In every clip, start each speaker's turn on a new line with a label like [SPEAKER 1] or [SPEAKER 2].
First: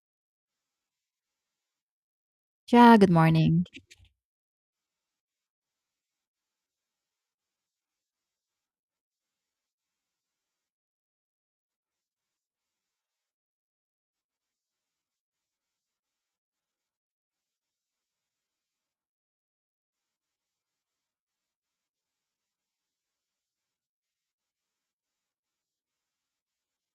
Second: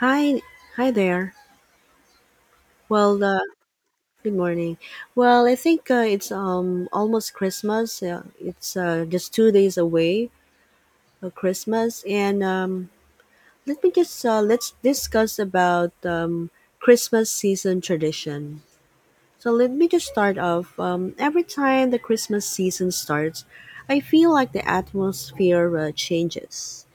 [SPEAKER 1] Hi, hi there.
[SPEAKER 2] Yeah, good
[SPEAKER 1] Well,
[SPEAKER 2] morning.
[SPEAKER 1] good morning. Well, I think it's almost Christmas. It's just 2 days away of Christmas, and let me just let's discuss about Christmas season tradition. So let me just start off. Every time the Christmas season starts, I feel like the atmosphere changes.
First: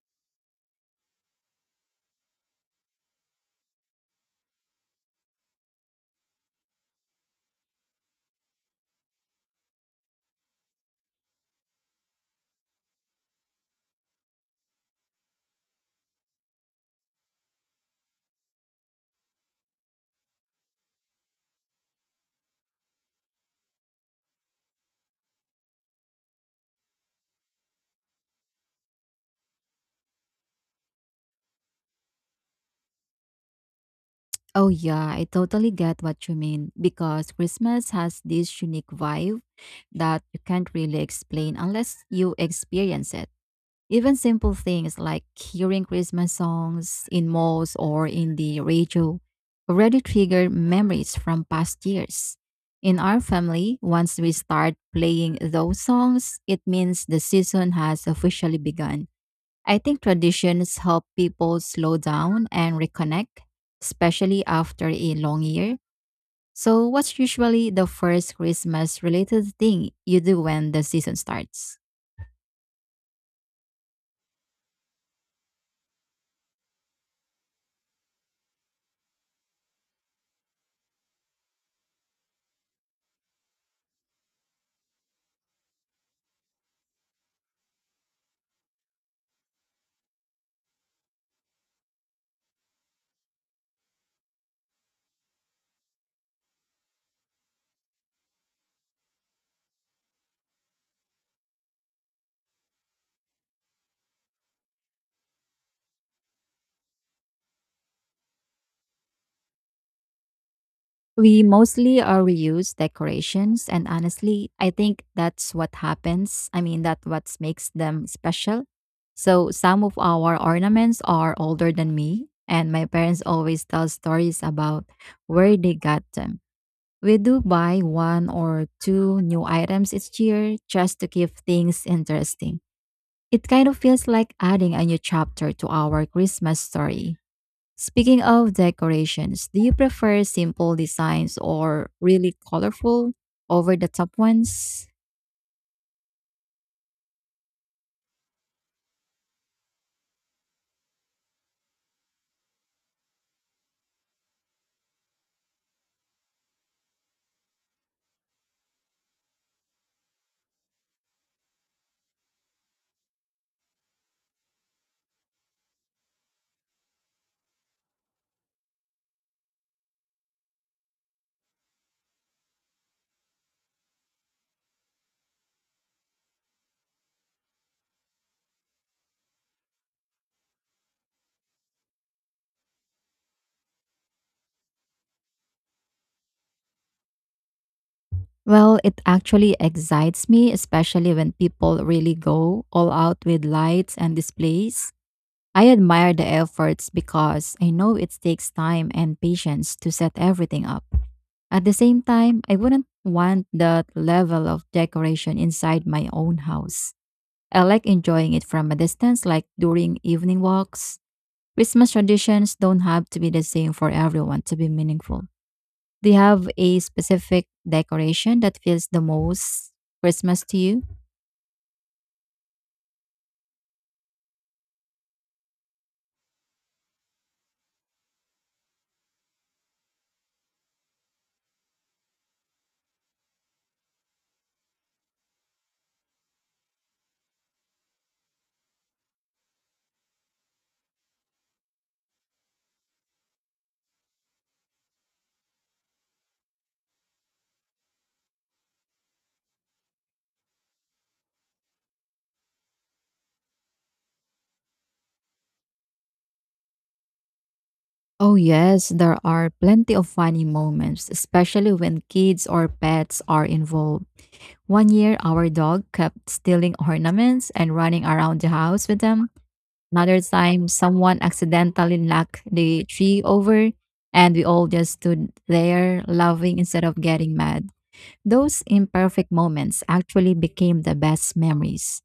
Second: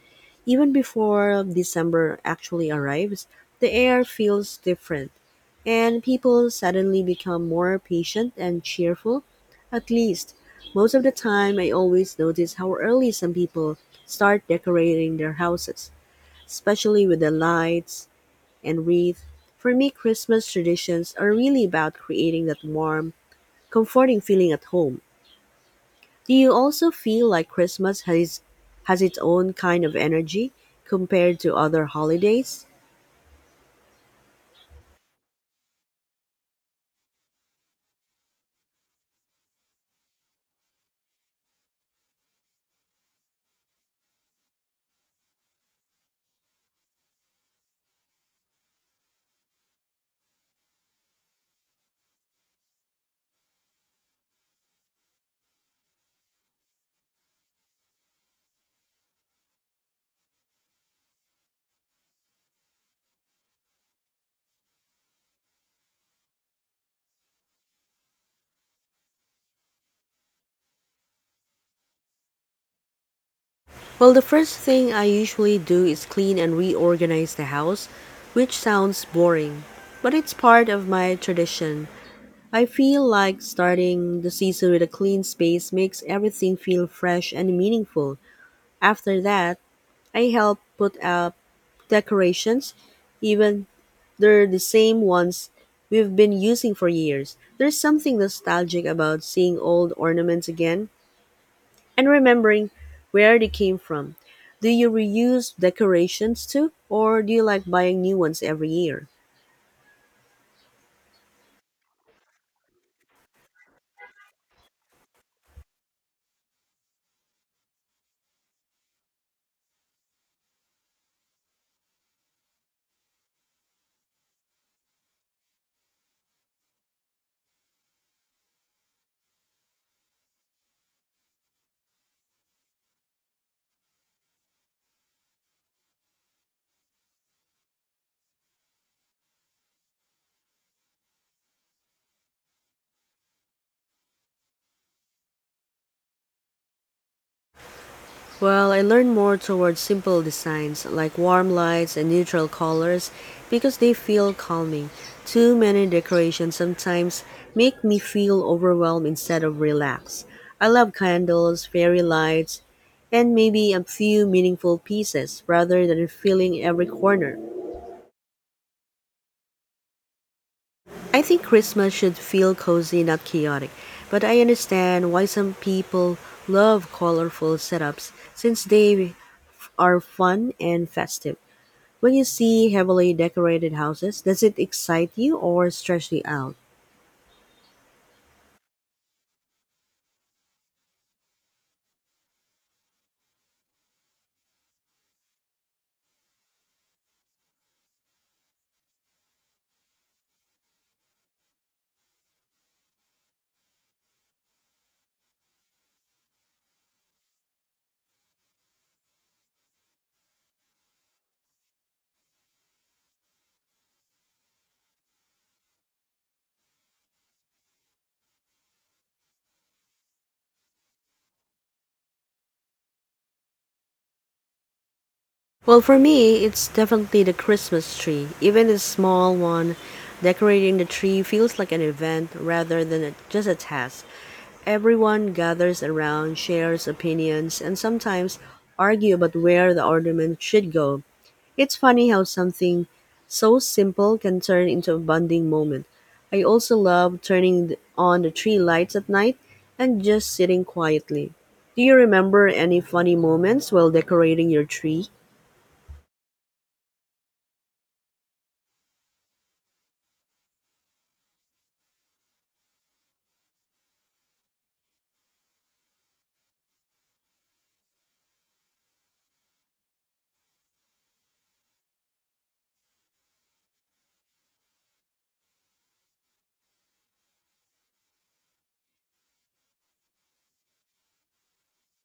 [SPEAKER 1] Even before December actually arrives, the air feels different, and people suddenly become more patient and cheerful. At least, most of the time, I always notice how early some people start decorating their houses, especially with the lights and wreath. For me, Christmas traditions are really about creating that warm, comforting feeling at home. Do you also feel like Christmas has its own kind of energy compared to other holidays?
[SPEAKER 2] Oh, yeah, I totally get what you mean because Christmas has this unique vibe that you can't really explain unless you experience it. Even simple things like hearing Christmas songs in malls or in the radio already trigger memories from past years. In our family, once we start playing those songs, it means the season has officially begun. I think traditions help people slow down and reconnect, especially after a long year. So, what's usually the first Christmas related thing you do when the season starts?
[SPEAKER 1] Well, the first thing I usually do is clean and reorganize the house, which sounds boring, but it's part of my tradition. I feel like starting the season with a clean space makes everything feel fresh and meaningful. After that, I help put out decorations, even they're the same ones we've been using for years. There's something nostalgic about seeing old ornaments again and remembering where they came from. Do you reuse decorations too, or do you like buying new ones every year?
[SPEAKER 2] We mostly reuse decorations, and honestly, I think that's what happens. I mean, that what makes them special. So, some of our ornaments are older than me, and my parents always tell stories about where they got them. We do buy one or two new items each year just to keep things interesting. It kind of feels like adding a new chapter to our Christmas story. Speaking of decorations, do you prefer simple designs or really colorful over the top ones?
[SPEAKER 1] Well, I lean more towards simple designs like warm lights and neutral colors because they feel calming. Too many decorations sometimes make me feel overwhelmed instead of relaxed. I love candles, fairy lights, and maybe a few meaningful pieces rather than filling every corner. I think Christmas should feel cozy, not chaotic, but I understand why some people love colorful setups since they are fun and festive. When you see heavily decorated houses, does it excite you or stress you out?
[SPEAKER 2] Well, it actually excites me, especially when people really go all out with lights and displays. I admire the efforts because I know it takes time and patience to set everything up. At the same time, I wouldn't want that level of decoration inside my own house. I like enjoying it from a distance, like during evening walks. Christmas traditions don't have to be the same for everyone to be meaningful. Do you have a specific decoration that feels the most Christmas to you?
[SPEAKER 1] Well, for me, it's definitely the Christmas tree. Even a small one, decorating the tree feels like an event rather than a, just a task. Everyone gathers around, shares opinions, and sometimes argue about where the ornament should go. It's funny how something so simple can turn into a bonding moment. I also love turning on the tree lights at night and just sitting quietly. Do you remember any funny moments while decorating your tree?
[SPEAKER 2] Oh, yes, there are plenty of funny moments, especially when kids or pets are involved. One year, our dog kept stealing ornaments and running around the house with them. Another time, someone accidentally knocked the tree over, and we all just stood there laughing instead of getting mad. Those imperfect moments actually became the best memories.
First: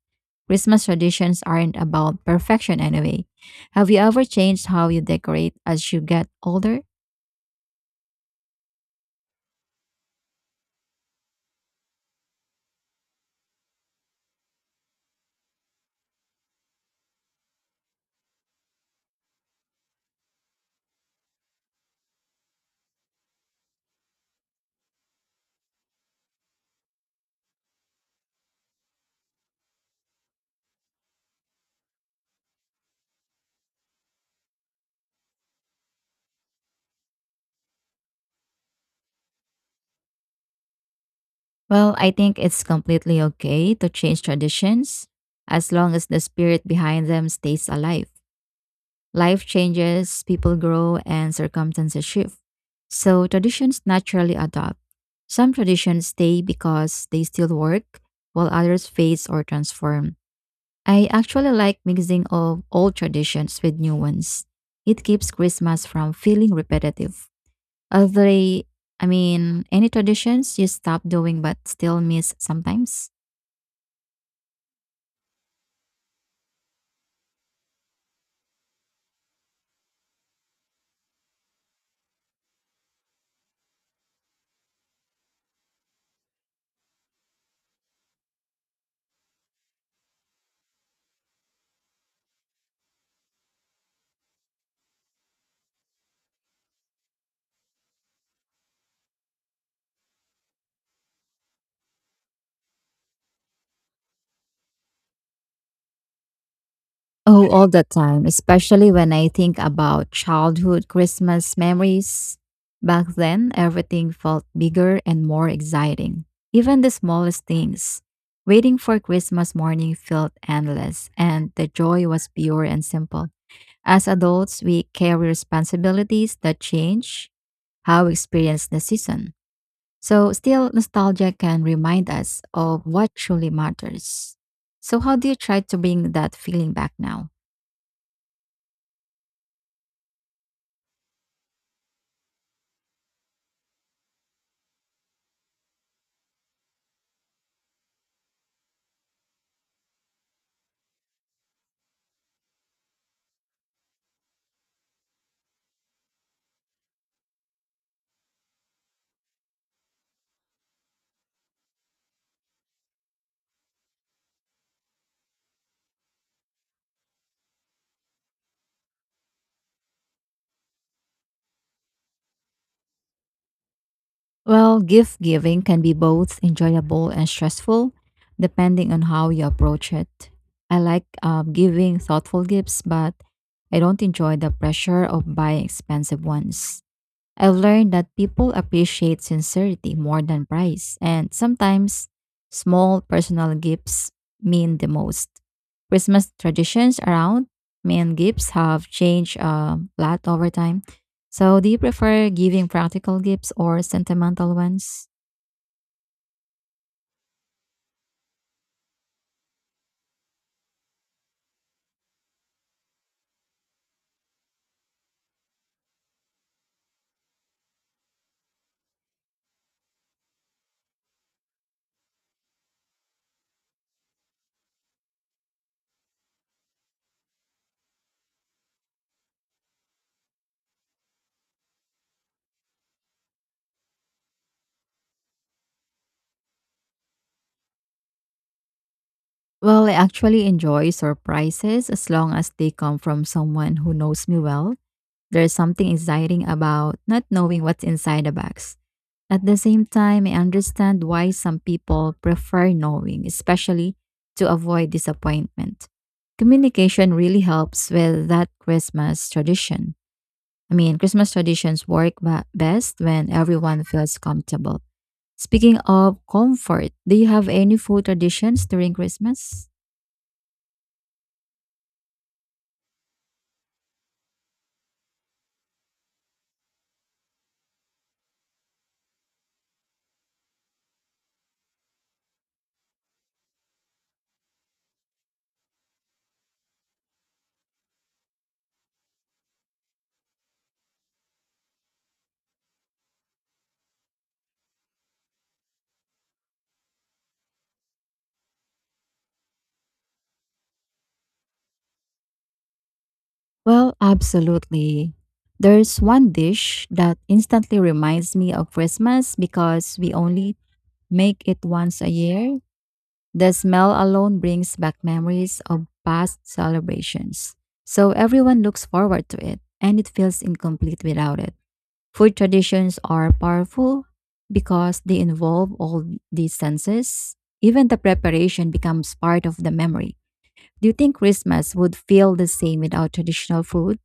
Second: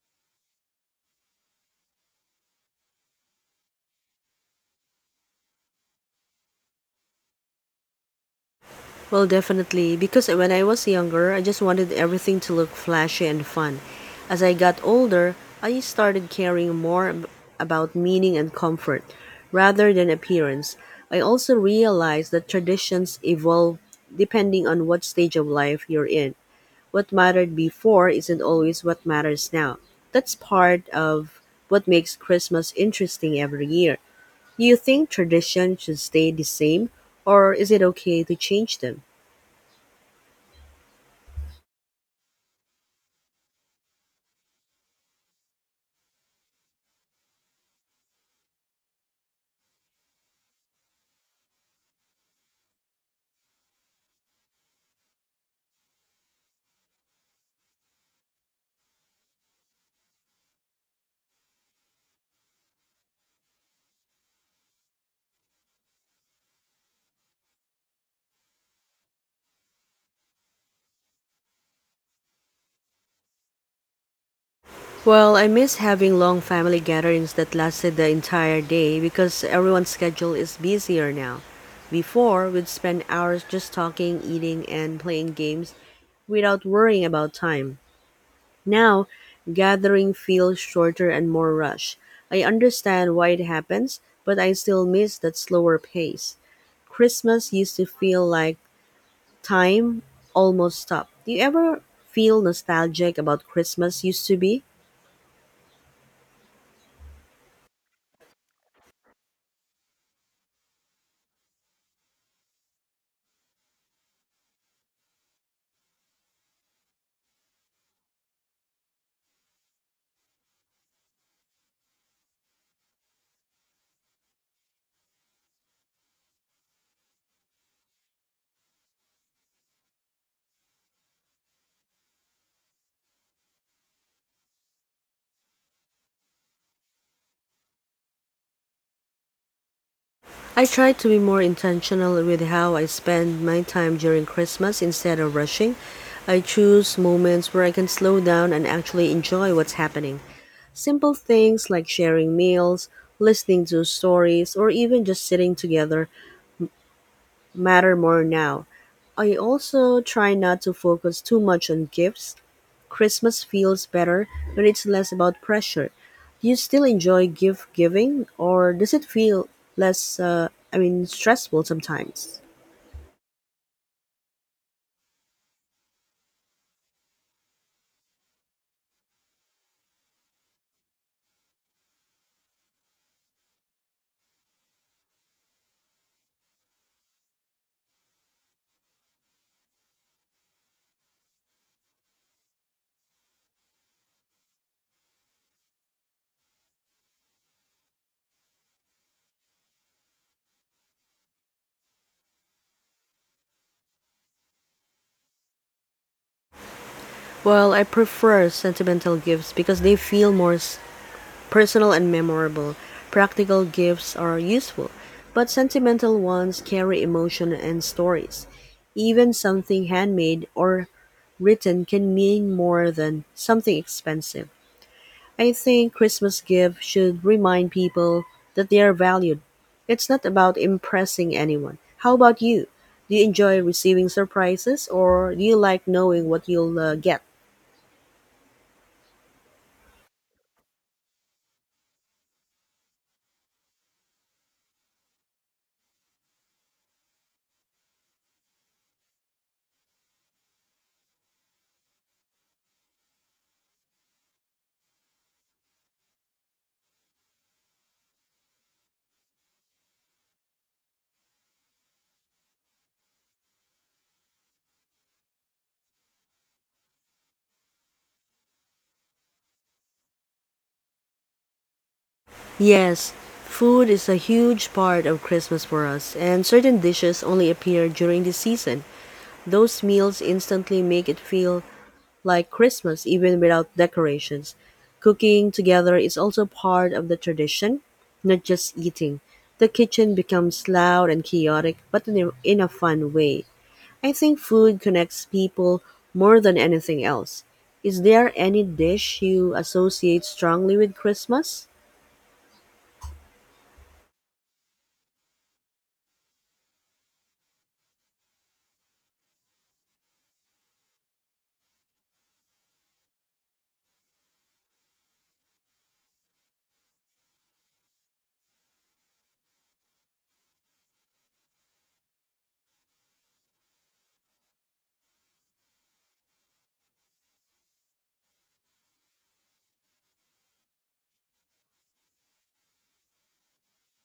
[SPEAKER 2] Christmas traditions aren't about perfection anyway. Have you ever changed how you decorate as you get older?
[SPEAKER 1] Well, definitely, because when I was younger, I just wanted everything to look flashy and fun. As I got older, I started caring more about meaning and comfort rather than appearance. I also realized that traditions evolve depending on what stage of life you're in. What mattered before isn't always what matters now. That's part of what makes Christmas interesting every year. Do you think tradition should stay the same, or is it okay to change them?
[SPEAKER 2] Well, I think it's completely okay to change traditions as long as the spirit behind them stays alive. Life changes, people grow, and circumstances shift. So traditions naturally adopt. Some traditions stay because they still work, while others fade or transform. I actually like mixing of old traditions with new ones. It keeps Christmas from feeling repetitive. Are they, I mean, Any traditions you stop doing but still miss sometimes?
[SPEAKER 1] Well, I miss having long family gatherings that lasted the entire day because everyone's schedule is busier now. Before, we'd spend hours just talking, eating, and playing games without worrying about time. Now, gathering feels shorter and more rushed. I understand why it happens, but I still miss that slower pace. Christmas used to feel like time almost stopped. Do you ever feel nostalgic about Christmas used to be?
[SPEAKER 2] Oh, all the time, especially when I think about childhood Christmas memories. Back then, everything felt bigger and more exciting. Even the smallest things. Waiting for Christmas morning felt endless, and the joy was pure and simple. As adults, we carry responsibilities that change how we experience the season. So, still, nostalgia can remind us of what truly matters. So, how do you try to bring that feeling back now?
[SPEAKER 1] I try to be more intentional with how I spend my time during Christmas instead of rushing. I choose moments where I can slow down and actually enjoy what's happening. Simple things like sharing meals, listening to stories, or even just sitting together matter more now. I also try not to focus too much on gifts. Christmas feels better when it's less about pressure. Do you still enjoy gift giving, or does it feel less, I mean, stressful sometimes?
[SPEAKER 2] Well, gift giving can be both enjoyable and stressful, depending on how you approach it. I like giving thoughtful gifts, but I don't enjoy the pressure of buying expensive ones. I've learned that people appreciate sincerity more than price, and sometimes small personal gifts mean the most. Christmas traditions around main gifts have changed a lot over time. So, do you prefer giving practical gifts or sentimental ones?
[SPEAKER 1] Well, I prefer sentimental gifts because they feel more personal and memorable. Practical gifts are useful, but sentimental ones carry emotion and stories. Even something handmade or written can mean more than something expensive. I think Christmas gifts should remind people that they are valued. It's not about impressing anyone. How about you? Do you enjoy receiving surprises or do you like knowing what you'll get?
[SPEAKER 2] Well, I actually enjoy surprises as long as they come from someone who knows me well. There's something exciting about not knowing what's inside the box. At the same time, I understand why some people prefer knowing, especially to avoid disappointment. Communication really helps with that Christmas tradition. I mean, Christmas traditions work best when everyone feels comfortable. Speaking of comfort, do you have any food traditions during Christmas?
[SPEAKER 1] Yes, food is a huge part of Christmas for us, and certain dishes only appear during the season. Those meals instantly make it feel like Christmas even without decorations. Cooking together is also part of the tradition, not just eating. The kitchen becomes loud and chaotic, but in a fun way. I think food connects people more than anything else. Is there any dish you associate strongly with Christmas?
[SPEAKER 2] Well, absolutely. There's one dish that instantly reminds me of Christmas because we only make it once a year. The smell alone brings back memories of past celebrations. So everyone looks forward to it and it feels incomplete without it. Food traditions are powerful because they involve all these senses. Even the preparation becomes part of the memory. Do you think Christmas would feel the same without traditional food?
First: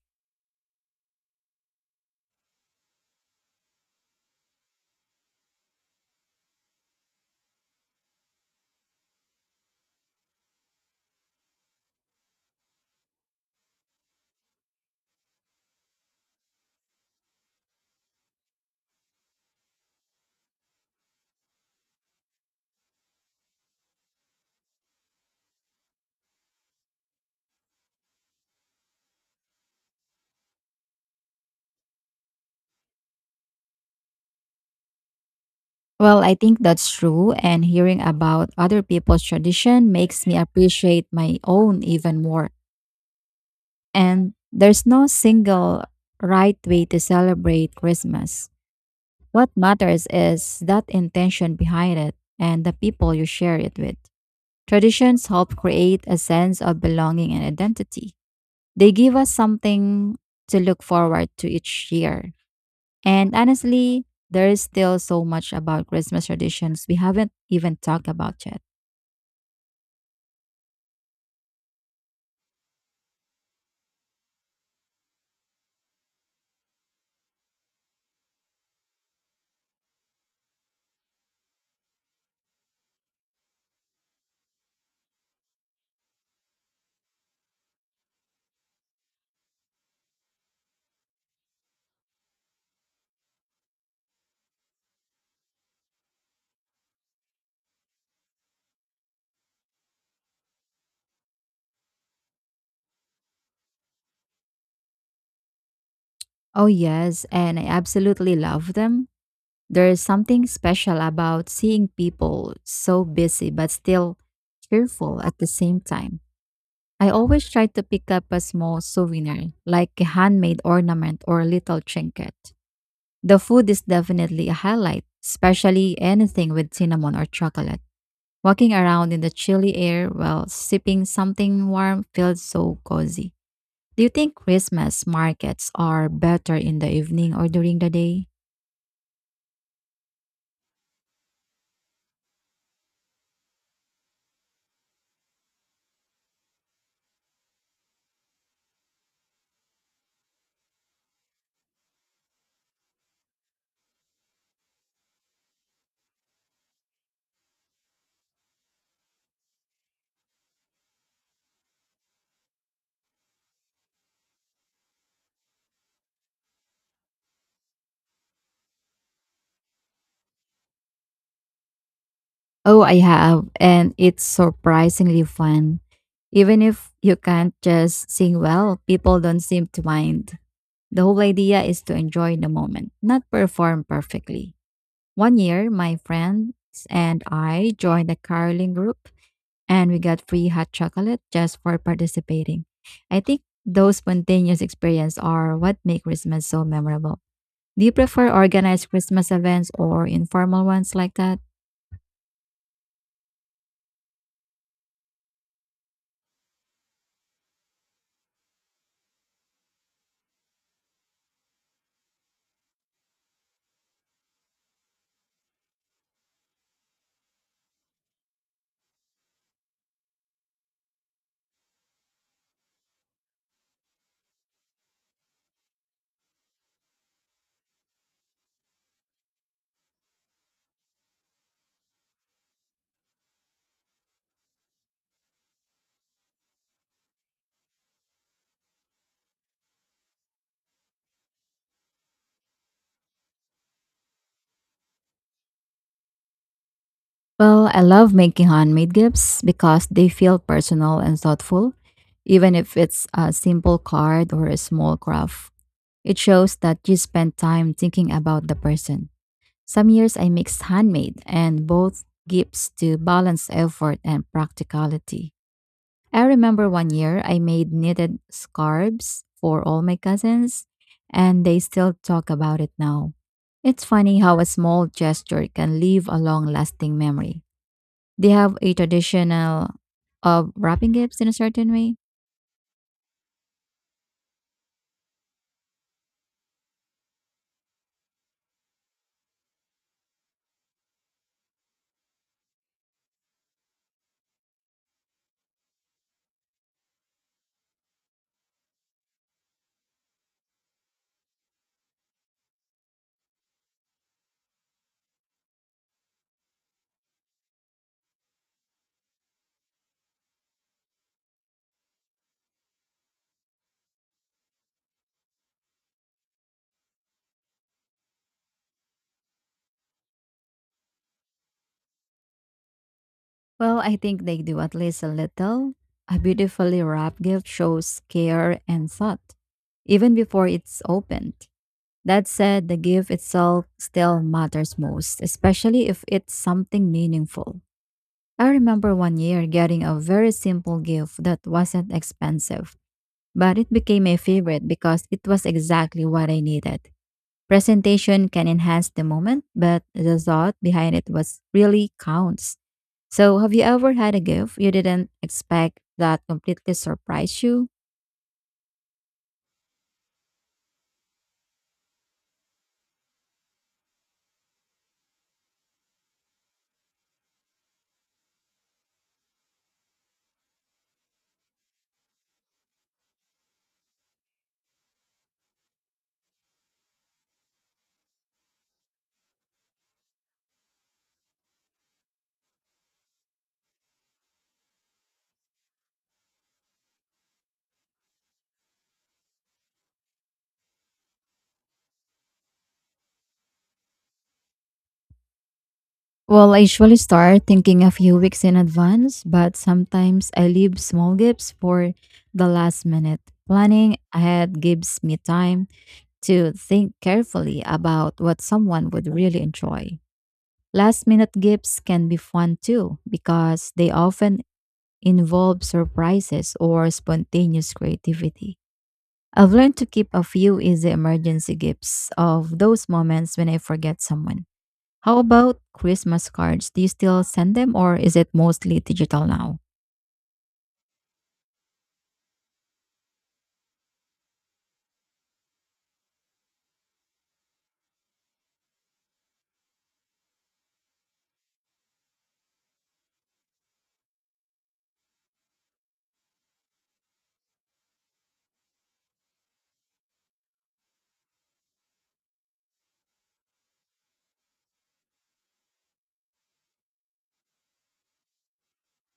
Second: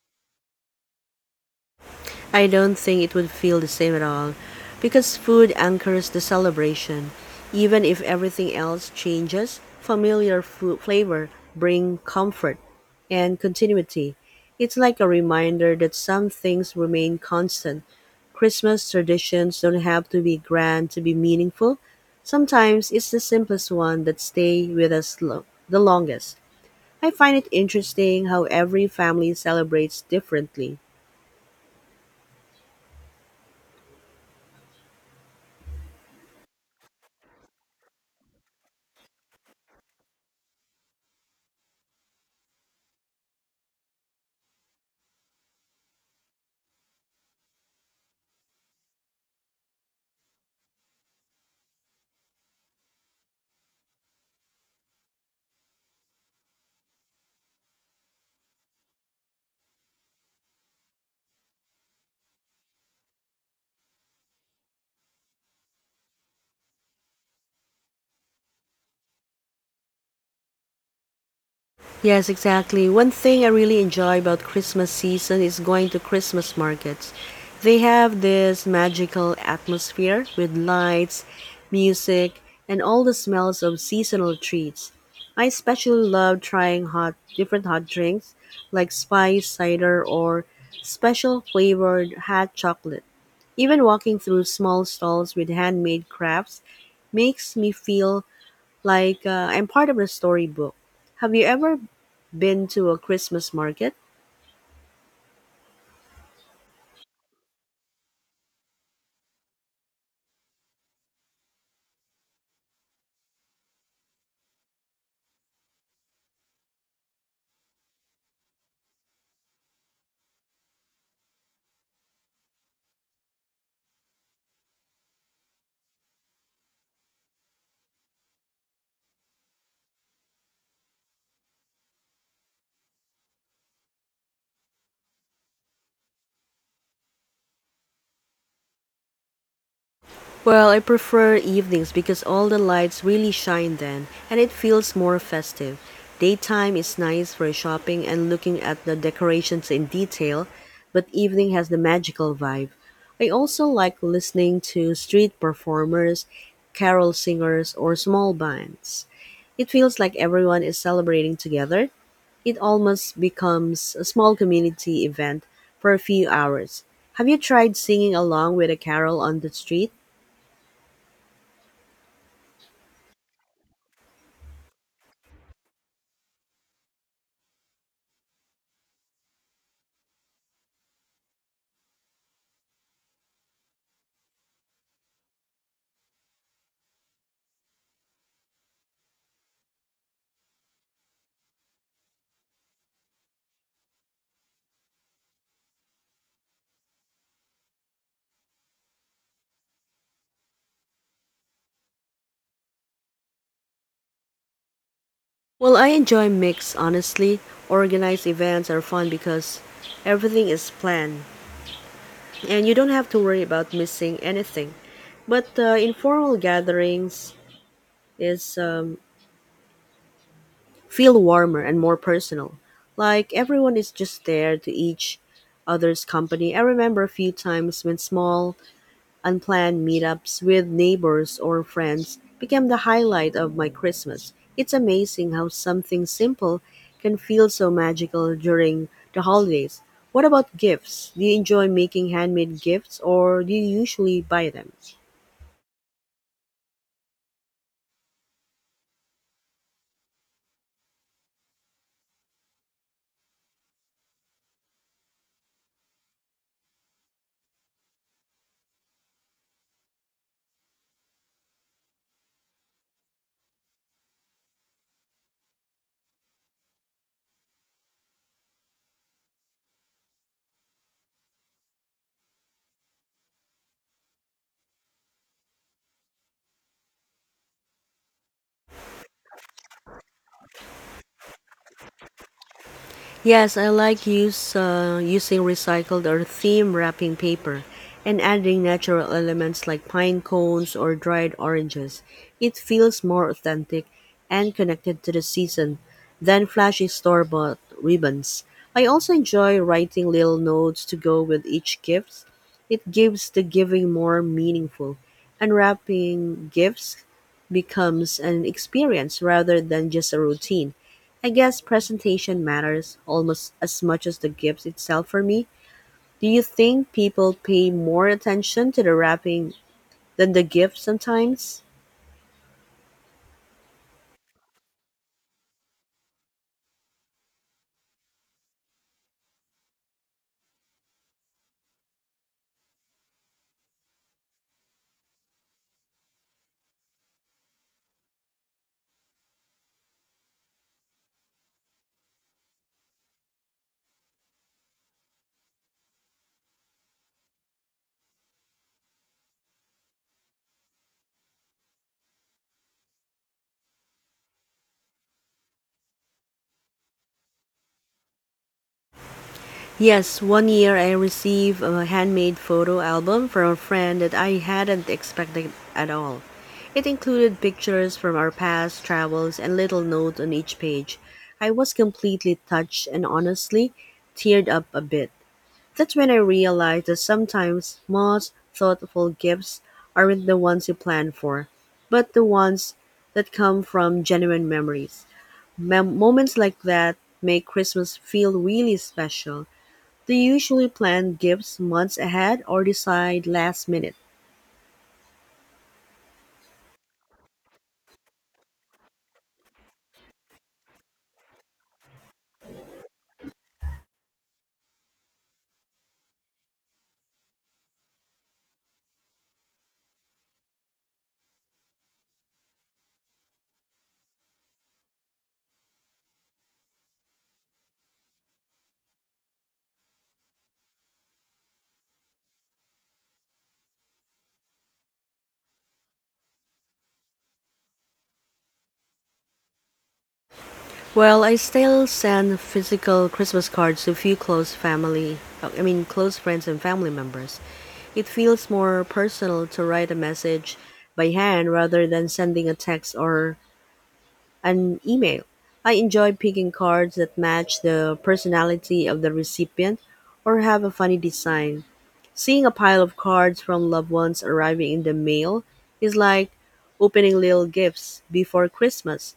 [SPEAKER 1] I don't think it would feel the same at all because food anchors the celebration. Even if everything else changes, familiar food flavor bring comfort and continuity. It's like a reminder that some things remain constant. Christmas traditions don't have to be grand to be meaningful. Sometimes it's the simplest one that stay with us the longest. I find it interesting how every family celebrates differently.
[SPEAKER 2] Well, I think that's true, and hearing about other people's tradition makes me appreciate my own even more. And there's no single right way to celebrate Christmas. What matters is that intention behind it and the people you share it with. Traditions help create a sense of belonging and identity. They give us something to look forward to each year. And honestly, there is still so much about Christmas traditions we haven't even talked about yet.
[SPEAKER 1] Yes, exactly. One thing I really enjoy about Christmas season is going to Christmas markets. They have this magical atmosphere with lights, music, and all the smells of seasonal treats. I especially love trying hot different hot drinks like spice cider or special flavored hot chocolate. Even walking through small stalls with handmade crafts makes me feel like, I'm part of the storybook. Have you ever been to a Christmas market?
[SPEAKER 2] Oh, yes, and I absolutely love them. There's something special about seeing people so busy but still cheerful at the same time. I always try to pick up a small souvenir, like a handmade ornament or a little trinket. The food is definitely a highlight, especially anything with cinnamon or chocolate. Walking around in the chilly air while sipping something warm feels so cozy. Do you think Christmas markets are better in the evening or during the day?
[SPEAKER 1] Well, I prefer evenings because all the lights really shine then and it feels more festive. Daytime is nice for shopping and looking at the decorations in detail, but evening has the magical vibe. I also like listening to street performers, carol singers, or small bands. It feels like everyone is celebrating together. It almost becomes a small community event for a few hours. Have you tried singing along with a carol on the street?
[SPEAKER 2] Oh, I have, and it's surprisingly fun. Even if you can't just sing well, people don't seem to mind. The whole idea is to enjoy the moment, not perform perfectly. One year, my friends and I joined a caroling group, and we got free hot chocolate just for participating. I think those spontaneous experiences are what make Christmas so memorable. Do you prefer organized Christmas events or informal ones like that?
[SPEAKER 1] Well, I enjoy mix, honestly. Organized events are fun because everything is planned and you don't have to worry about missing anything. But informal gatherings is feel warmer and more personal. Like everyone is just there to each other's company. I remember a few times when small unplanned meetups with neighbors or friends became the highlight of my Christmas. It's amazing how something simple can feel so magical during the holidays. What about gifts? Do you enjoy making handmade gifts or do you usually buy them?
[SPEAKER 2] Well, I love making handmade gifts because they feel personal and thoughtful, even if it's a simple card or a small craft. It shows that you spend time thinking about the person. Some years I mix handmade and both gifts to balance effort and practicality. I remember one year I made knitted scarves for all my cousins, and they still talk about it now. It's funny how a small gesture can leave a long lasting memory. They have a traditional of wrapping gifts in a certain way.
[SPEAKER 1] Yes, I like use using recycled or theme wrapping paper and adding natural elements like pine cones or dried oranges. It feels more authentic and connected to the season than flashy store-bought ribbons. I also enjoy writing little notes to go with each gift. It gives the giving more meaningful. Unwrapping gifts becomes an experience rather than just a routine. I guess presentation matters almost as much as the gift itself for me. Do you think people pay more attention to the wrapping than the gift sometimes?
[SPEAKER 2] Well, I think they do at least a little. A beautifully wrapped gift shows care and thought, even before it's opened. That said, the gift itself still matters most, especially if it's something meaningful. I remember one year getting a very simple gift that wasn't expensive, but it became a favorite because it was exactly what I needed. Presentation can enhance the moment, but the thought behind it was really counts. So, have you ever had a gift you didn't expect that completely surprised you?
[SPEAKER 1] Yes, one year I received a handmade photo album from a friend that I hadn't expected at all. It included pictures from our past travels and little notes on each page. I was completely touched and honestly teared up a bit. That's when I realized that sometimes most thoughtful gifts aren't the ones you plan for, but the ones that come from genuine memories. Moments like that make Christmas feel really special. Do you usually plan gifts months ahead or decide last minute?
[SPEAKER 2] Well, I usually start thinking a few weeks in advance, but sometimes I leave small gifts for the last minute. Planning ahead gives me time to think carefully about what someone would really enjoy. Last minute gifts can be fun too because they often involve surprises or spontaneous creativity. I've learned to keep a few easy emergency gifts of those moments when I forget someone. How about Christmas cards? Do you still send them or is it mostly digital now?
[SPEAKER 1] Well, I still send physical Christmas cards to a few close family, I mean, close friends and family members. It feels more personal to write a message by hand rather than sending a text or an email. I enjoy picking cards that match the personality of the recipient or have a funny design. Seeing a pile of cards from loved ones arriving in the mail is like opening little gifts before Christmas.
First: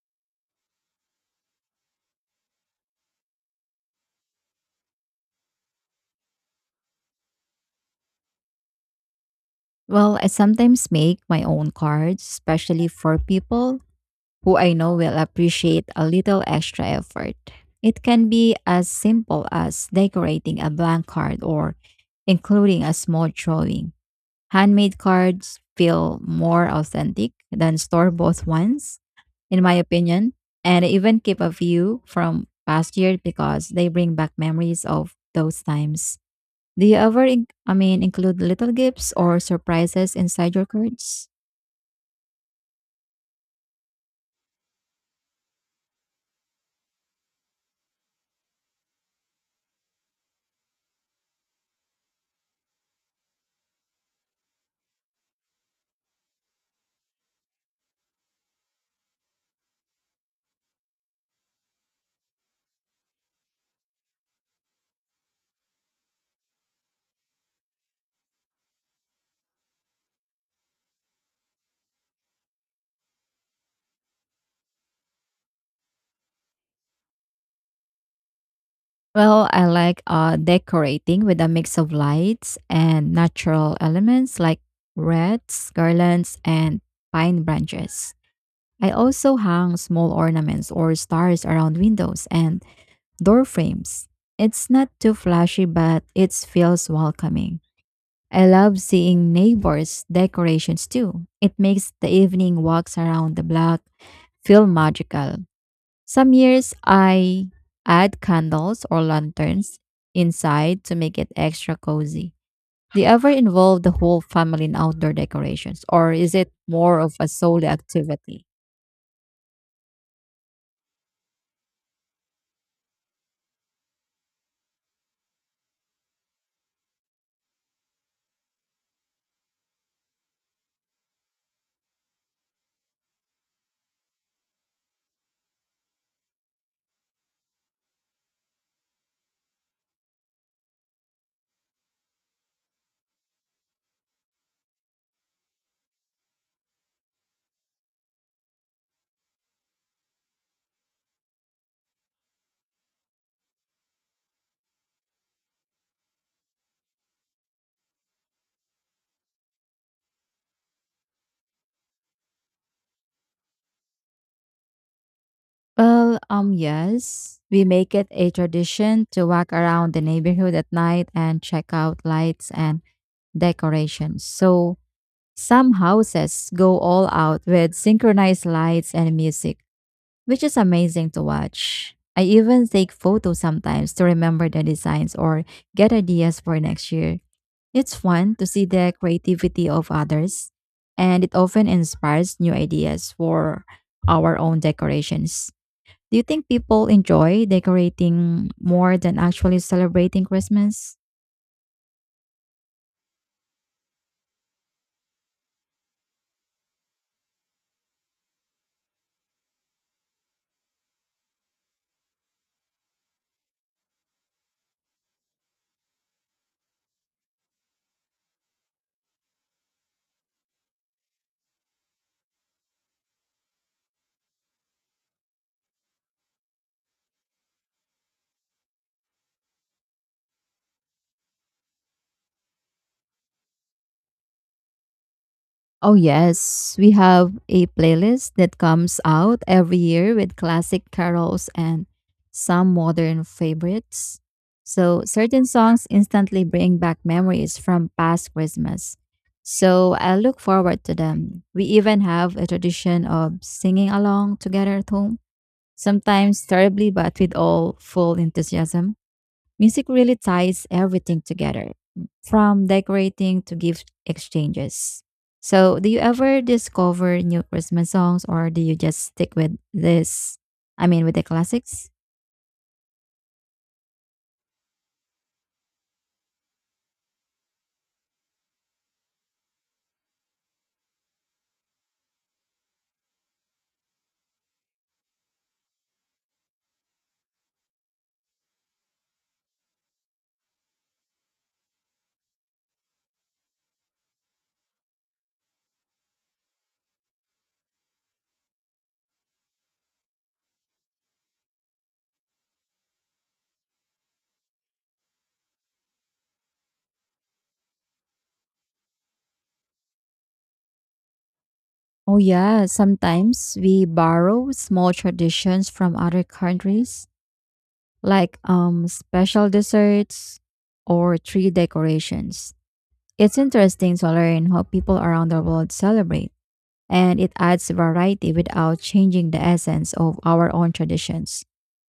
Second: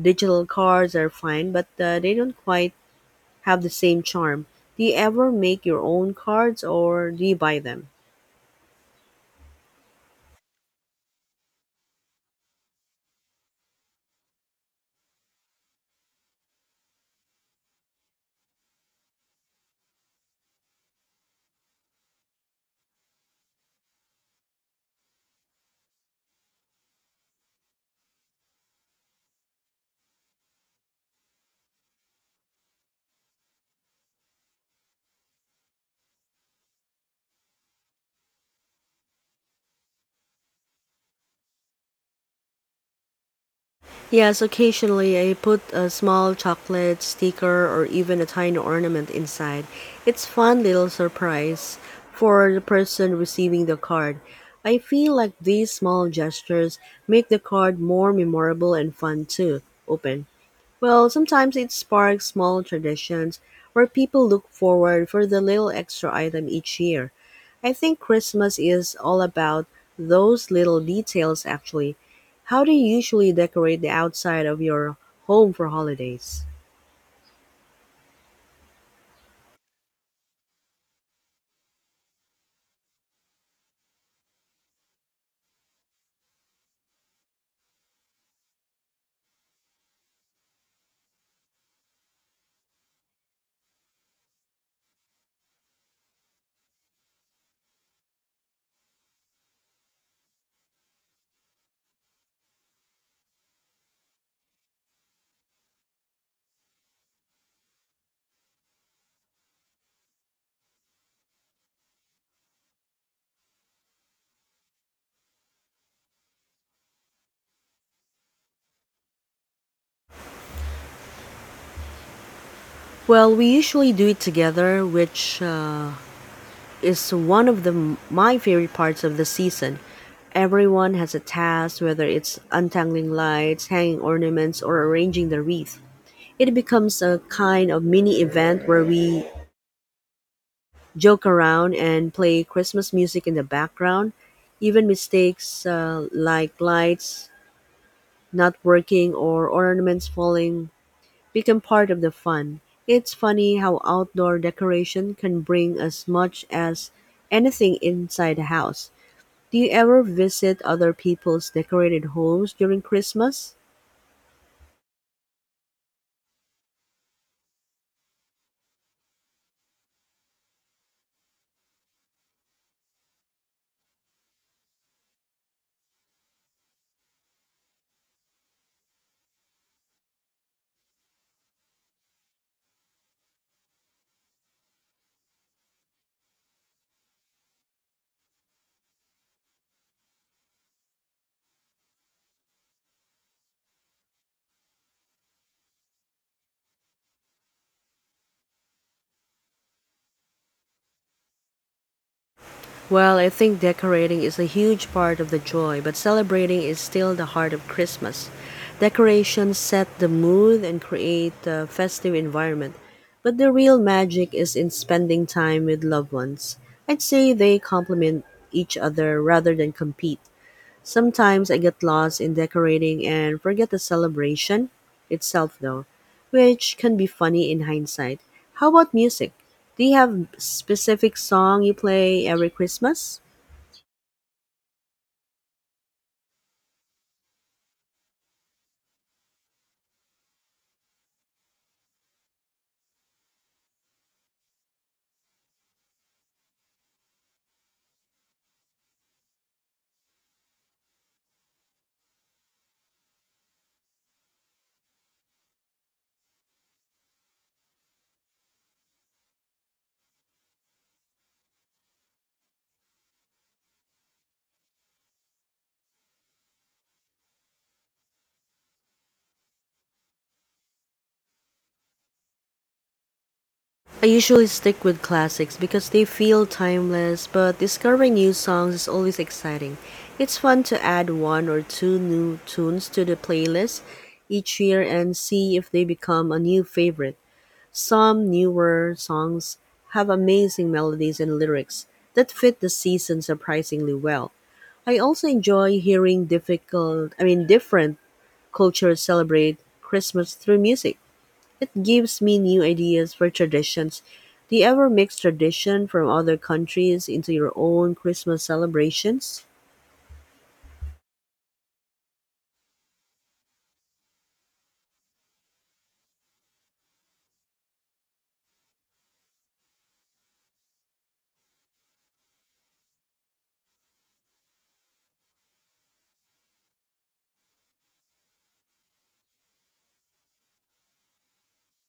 [SPEAKER 1] Digital cards are fine, but they don't quite have the same charm. Do you ever make your own cards or do you buy them?
[SPEAKER 2] Well, I sometimes make my own cards, especially for people who I know will appreciate a little extra effort. It can be as simple as decorating a blank card or including a small drawing. Handmade cards feel more authentic than store bought ones, in my opinion. And I even keep a few from past year because they bring back memories of those times. Do you ever include little gifts or surprises inside your cards?
[SPEAKER 1] Yes, occasionally I put a small chocolate sticker or even a tiny ornament inside. It's fun little surprise for the person receiving the card. I feel like these small gestures make the card more memorable and fun to open. Well, sometimes it sparks small traditions where people look forward for the little extra item each year. I think Christmas is all about those little details actually. How do you usually decorate the outside of your home for holidays?
[SPEAKER 2] Well, I like decorating with a mix of lights and natural elements like wreaths, garlands, and pine branches. I also hang small ornaments or stars around windows and door frames. It's not too flashy, but it feels welcoming. I love seeing neighbors' decorations too. It makes the evening walks around the block feel magical. Some years I add candles or lanterns inside to make it extra cozy. Do you ever involve the whole family in outdoor decorations, or is it more of a solo activity?
[SPEAKER 1] Well, we usually do it together, which is one of the my favorite parts of the season. Everyone has a task, whether it's untangling lights, hanging ornaments, or arranging the wreath. It becomes a kind of mini event where we joke around and play Christmas music in the background. Even mistakes like lights not working or ornaments falling become part of the fun. It's funny how outdoor decoration can bring as much as anything inside the house. Do you ever visit other people's decorated homes during Christmas?
[SPEAKER 2] Well, yes. We make it a tradition to walk around the neighborhood at night and check out lights and decorations. So some houses go all out with synchronized lights and music, which is amazing to watch. I even take photos sometimes to remember the designs or get ideas for next year. It's fun to see the creativity of others, and it often inspires new ideas for our own decorations. Do you think people enjoy decorating more than actually celebrating Christmas?
[SPEAKER 1] Well, I think decorating is a huge part of the joy, but celebrating is still the heart of Christmas. Decorations set the mood and create a festive environment, but the real magic is in spending time with loved ones. I'd say they complement each other rather than compete. Sometimes I get lost in decorating and forget the celebration itself, though, which can be funny in hindsight. How about music? Do you have specific song you play every Christmas?
[SPEAKER 2] Oh, yes. We have a playlist that comes out every year with classic carols and some modern favorites. So, certain songs instantly bring back memories from past Christmas. So, I look forward to them. We even have a tradition of singing along together at home, sometimes terribly, but with all full enthusiasm. Music really ties everything together, from decorating to gift exchanges. So, do you ever discover new Christmas songs or do you just stick with this? I mean, with the classics?
[SPEAKER 1] I usually stick with classics because they feel timeless, but discovering new songs is always exciting. It's fun to add one or two new tunes to the playlist each year and see if they become a new favorite. Some newer songs have amazing melodies and lyrics that fit the season surprisingly well. I also enjoy hearing difficult, I mean different cultures celebrate Christmas through music. It gives me new ideas for traditions. Do you ever mix tradition from other countries into your own Christmas celebrations?
[SPEAKER 2] Oh, yeah. Sometimes we borrow small traditions from other countries, like special desserts or tree decorations. It's interesting to learn how people around the world celebrate, and it adds variety without changing the essence of our own traditions.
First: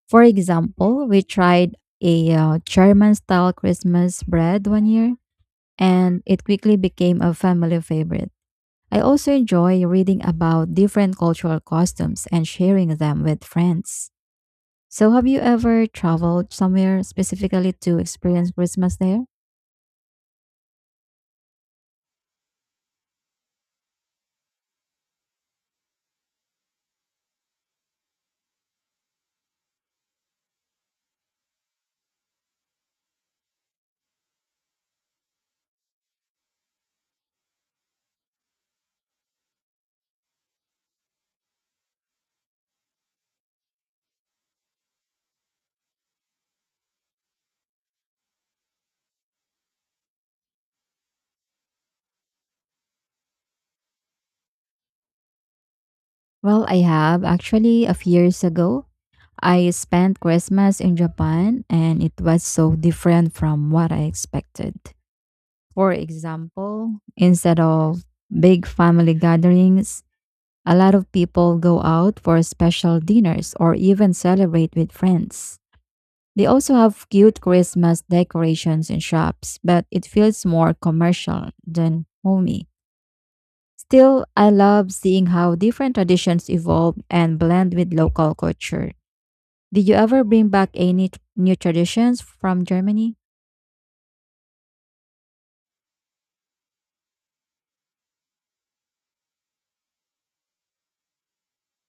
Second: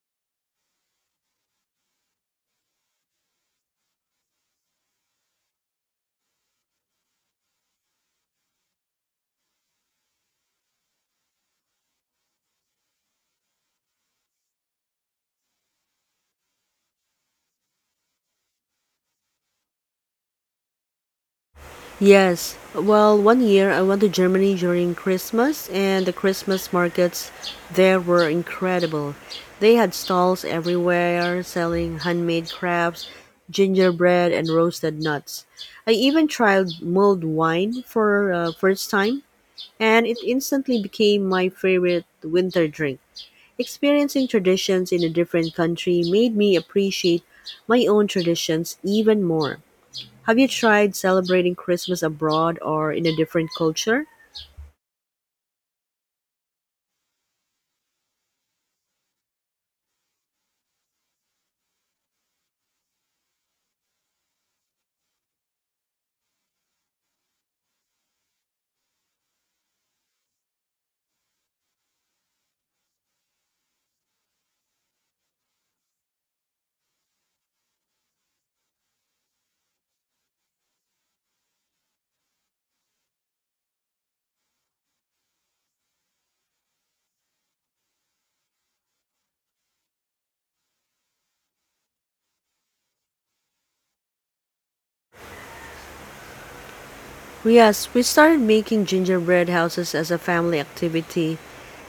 [SPEAKER 2] For example, we tried a German style Christmas bread one year, and it quickly became a family favorite. I also enjoy reading about different cultural costumes and sharing them with friends. So, have you ever traveled somewhere specifically to experience Christmas there?
[SPEAKER 1] Yes. Well, one year I went to Germany during Christmas, and the Christmas markets there were incredible. They had stalls everywhere selling handmade crafts, gingerbread, and roasted nuts. I even tried mulled wine for first time, and it instantly became my favorite winter drink. Experiencing traditions in a different country made me appreciate my own traditions even more. Have you tried celebrating Christmas abroad or in a different culture?
[SPEAKER 2] Well, I have actually a few years ago. I spent Christmas in Japan and it was so different from what I expected. For example, instead of big family gatherings, a lot of people go out for special dinners or even celebrate with friends. They also have cute Christmas decorations in shops, but it feels more commercial than homey. Still, I love seeing how different traditions evolve and blend with local culture. Did you ever bring back any new traditions from Germany?
[SPEAKER 1] Yes, we started making gingerbread houses as a family activity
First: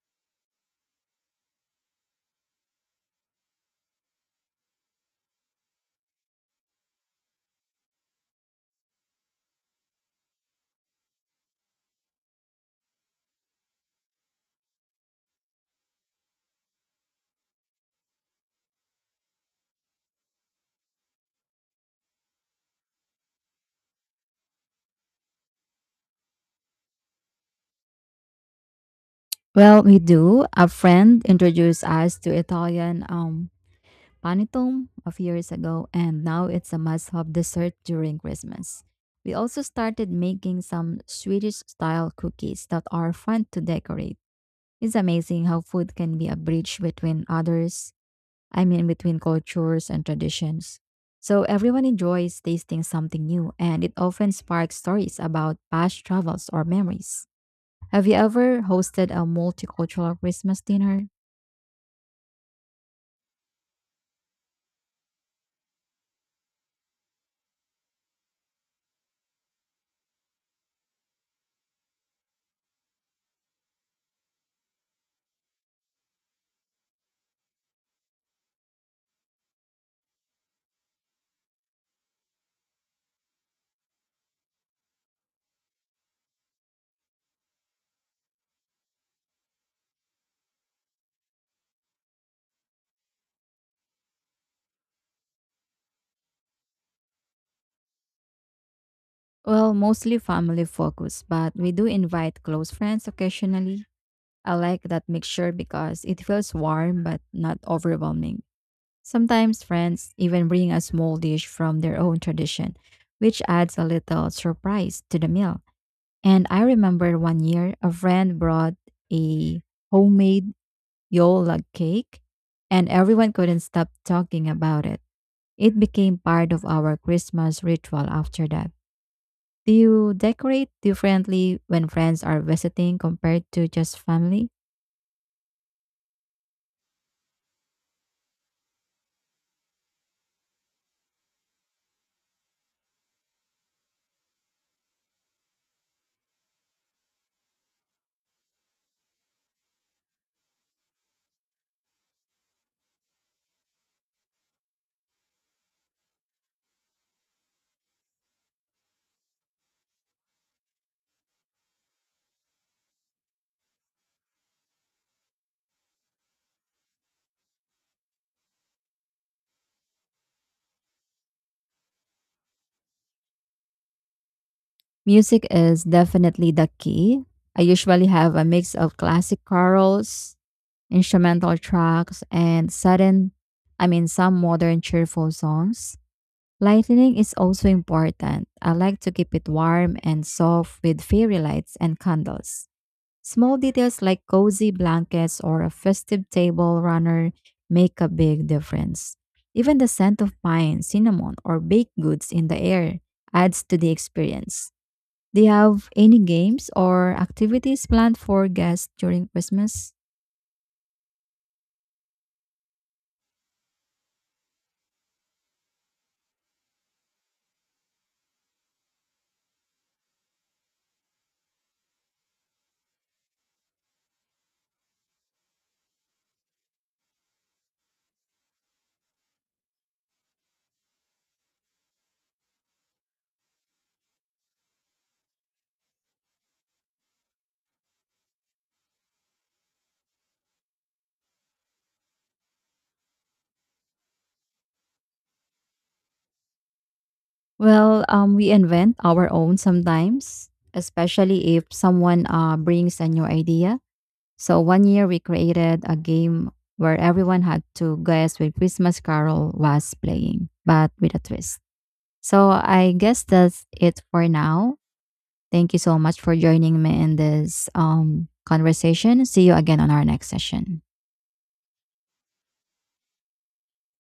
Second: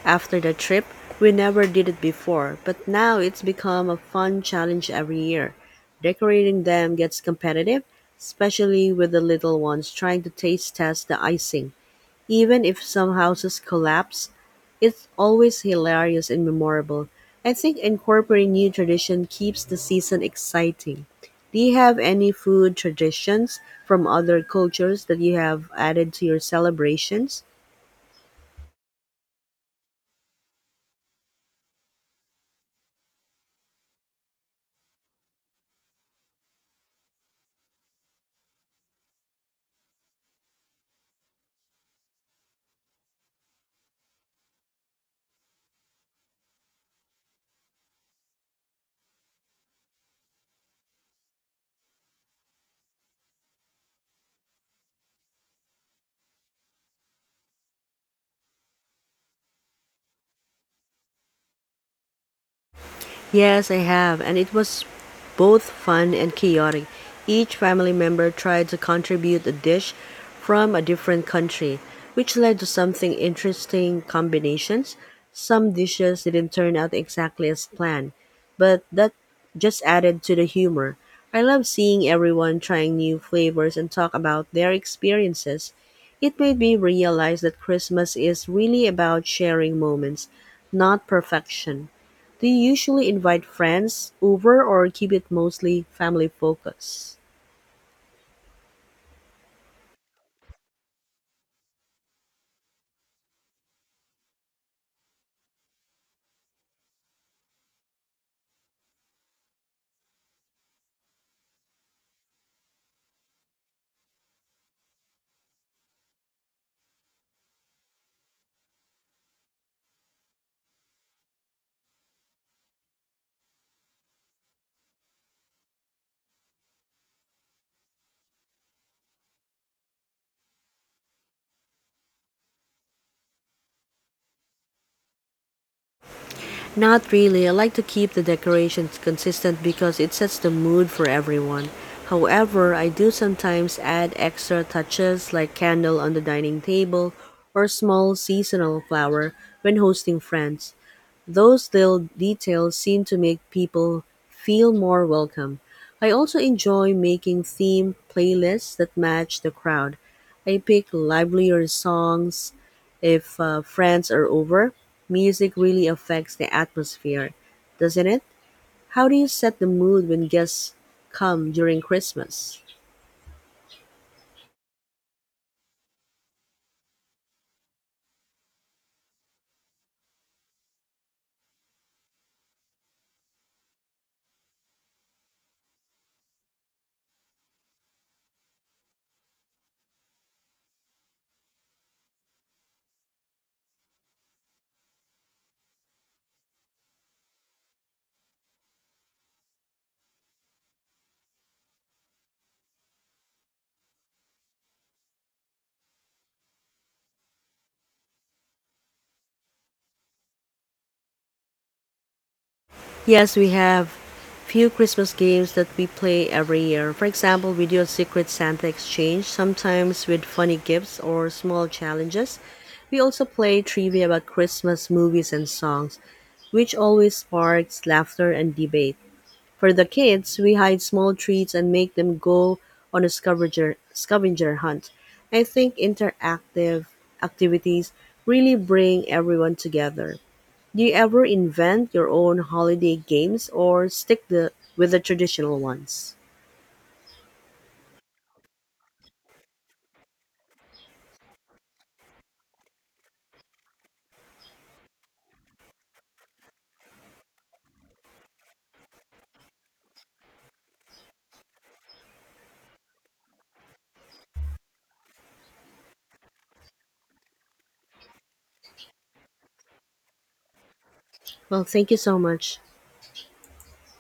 [SPEAKER 1] after the trip. We never did it before, but now it's become a fun challenge every year. Decorating them gets competitive, especially with the little ones trying to taste test the icing. Even if some houses collapse, it's always hilarious and memorable. I think incorporating new tradition keeps the season exciting. Do you have any food traditions from other cultures that you have added to your celebrations?
[SPEAKER 2] Well, we do. A friend introduced us to Italian panettone a few years ago, and now it's a must-have dessert during Christmas. We also started making some Swedish-style cookies that are fun to decorate. It's amazing how food can be a bridge between between cultures and traditions. So everyone enjoys tasting something new, and it often sparks stories about past travels or memories. Have you ever hosted a multicultural Christmas dinner?
[SPEAKER 1] Yes, I have, and it was both fun and chaotic. Each family member tried to contribute a dish from a different country, which led to something interesting combinations. Some dishes didn't turn out exactly as planned, but that just added to the humor. I love seeing everyone trying new flavors and talk about their experiences. It made me realize that Christmas is really about sharing moments, not perfection. Do you usually invite friends over or keep it mostly family focused?
[SPEAKER 2] Well, mostly family focused, but we do invite close friends occasionally. I like that mixture because it feels warm but not overwhelming. Sometimes friends even bring a small dish from their own tradition, which adds a little surprise to the meal. And I remember one year a friend brought a homemade yule log cake and everyone couldn't stop talking about it. It became part of our Christmas ritual after that. Do you decorate differently when friends are visiting compared to just family?
[SPEAKER 1] Not really. I like to keep the decorations consistent because it sets the mood for everyone. However, I do sometimes add extra touches like candle on the dining table or small seasonal flower when hosting friends. Those little details seem to make people feel more welcome. I also enjoy making theme playlists that match the crowd. I pick livelier songs if friends are over. Music really affects the atmosphere, doesn't it? How do you set the mood when guests come during Christmas?
[SPEAKER 2] Music is definitely the key. I usually have a mix of classic carols, instrumental tracks, and some modern cheerful songs. Lightning is also important. I like to keep it warm and soft with fairy lights and candles. Small details like cozy blankets or a festive table runner make a big difference. Even the scent of pine, cinnamon, or baked goods in the air adds to the experience. Do you have any games or activities planned for guests during Christmas?
[SPEAKER 1] Yes, we have few Christmas games that we play every year. For example, we do a secret Santa exchange, sometimes with funny gifts or small challenges. We also play trivia about Christmas movies and songs, which always sparks laughter and debate. For the kids, we hide small treats and make them go on a scavenger hunt. I think interactive activities really bring everyone together. Do you ever invent your own holiday games or stick the, with the traditional ones?
[SPEAKER 2] Well, we invent our own sometimes, especially if someone brings a new idea. So one year we created a game where everyone had to guess which Christmas Carol was playing, but with a twist. So I guess that's it for now. Thank you so much for joining me in this conversation. See you again on our next session.
[SPEAKER 1] Well, thank you so much.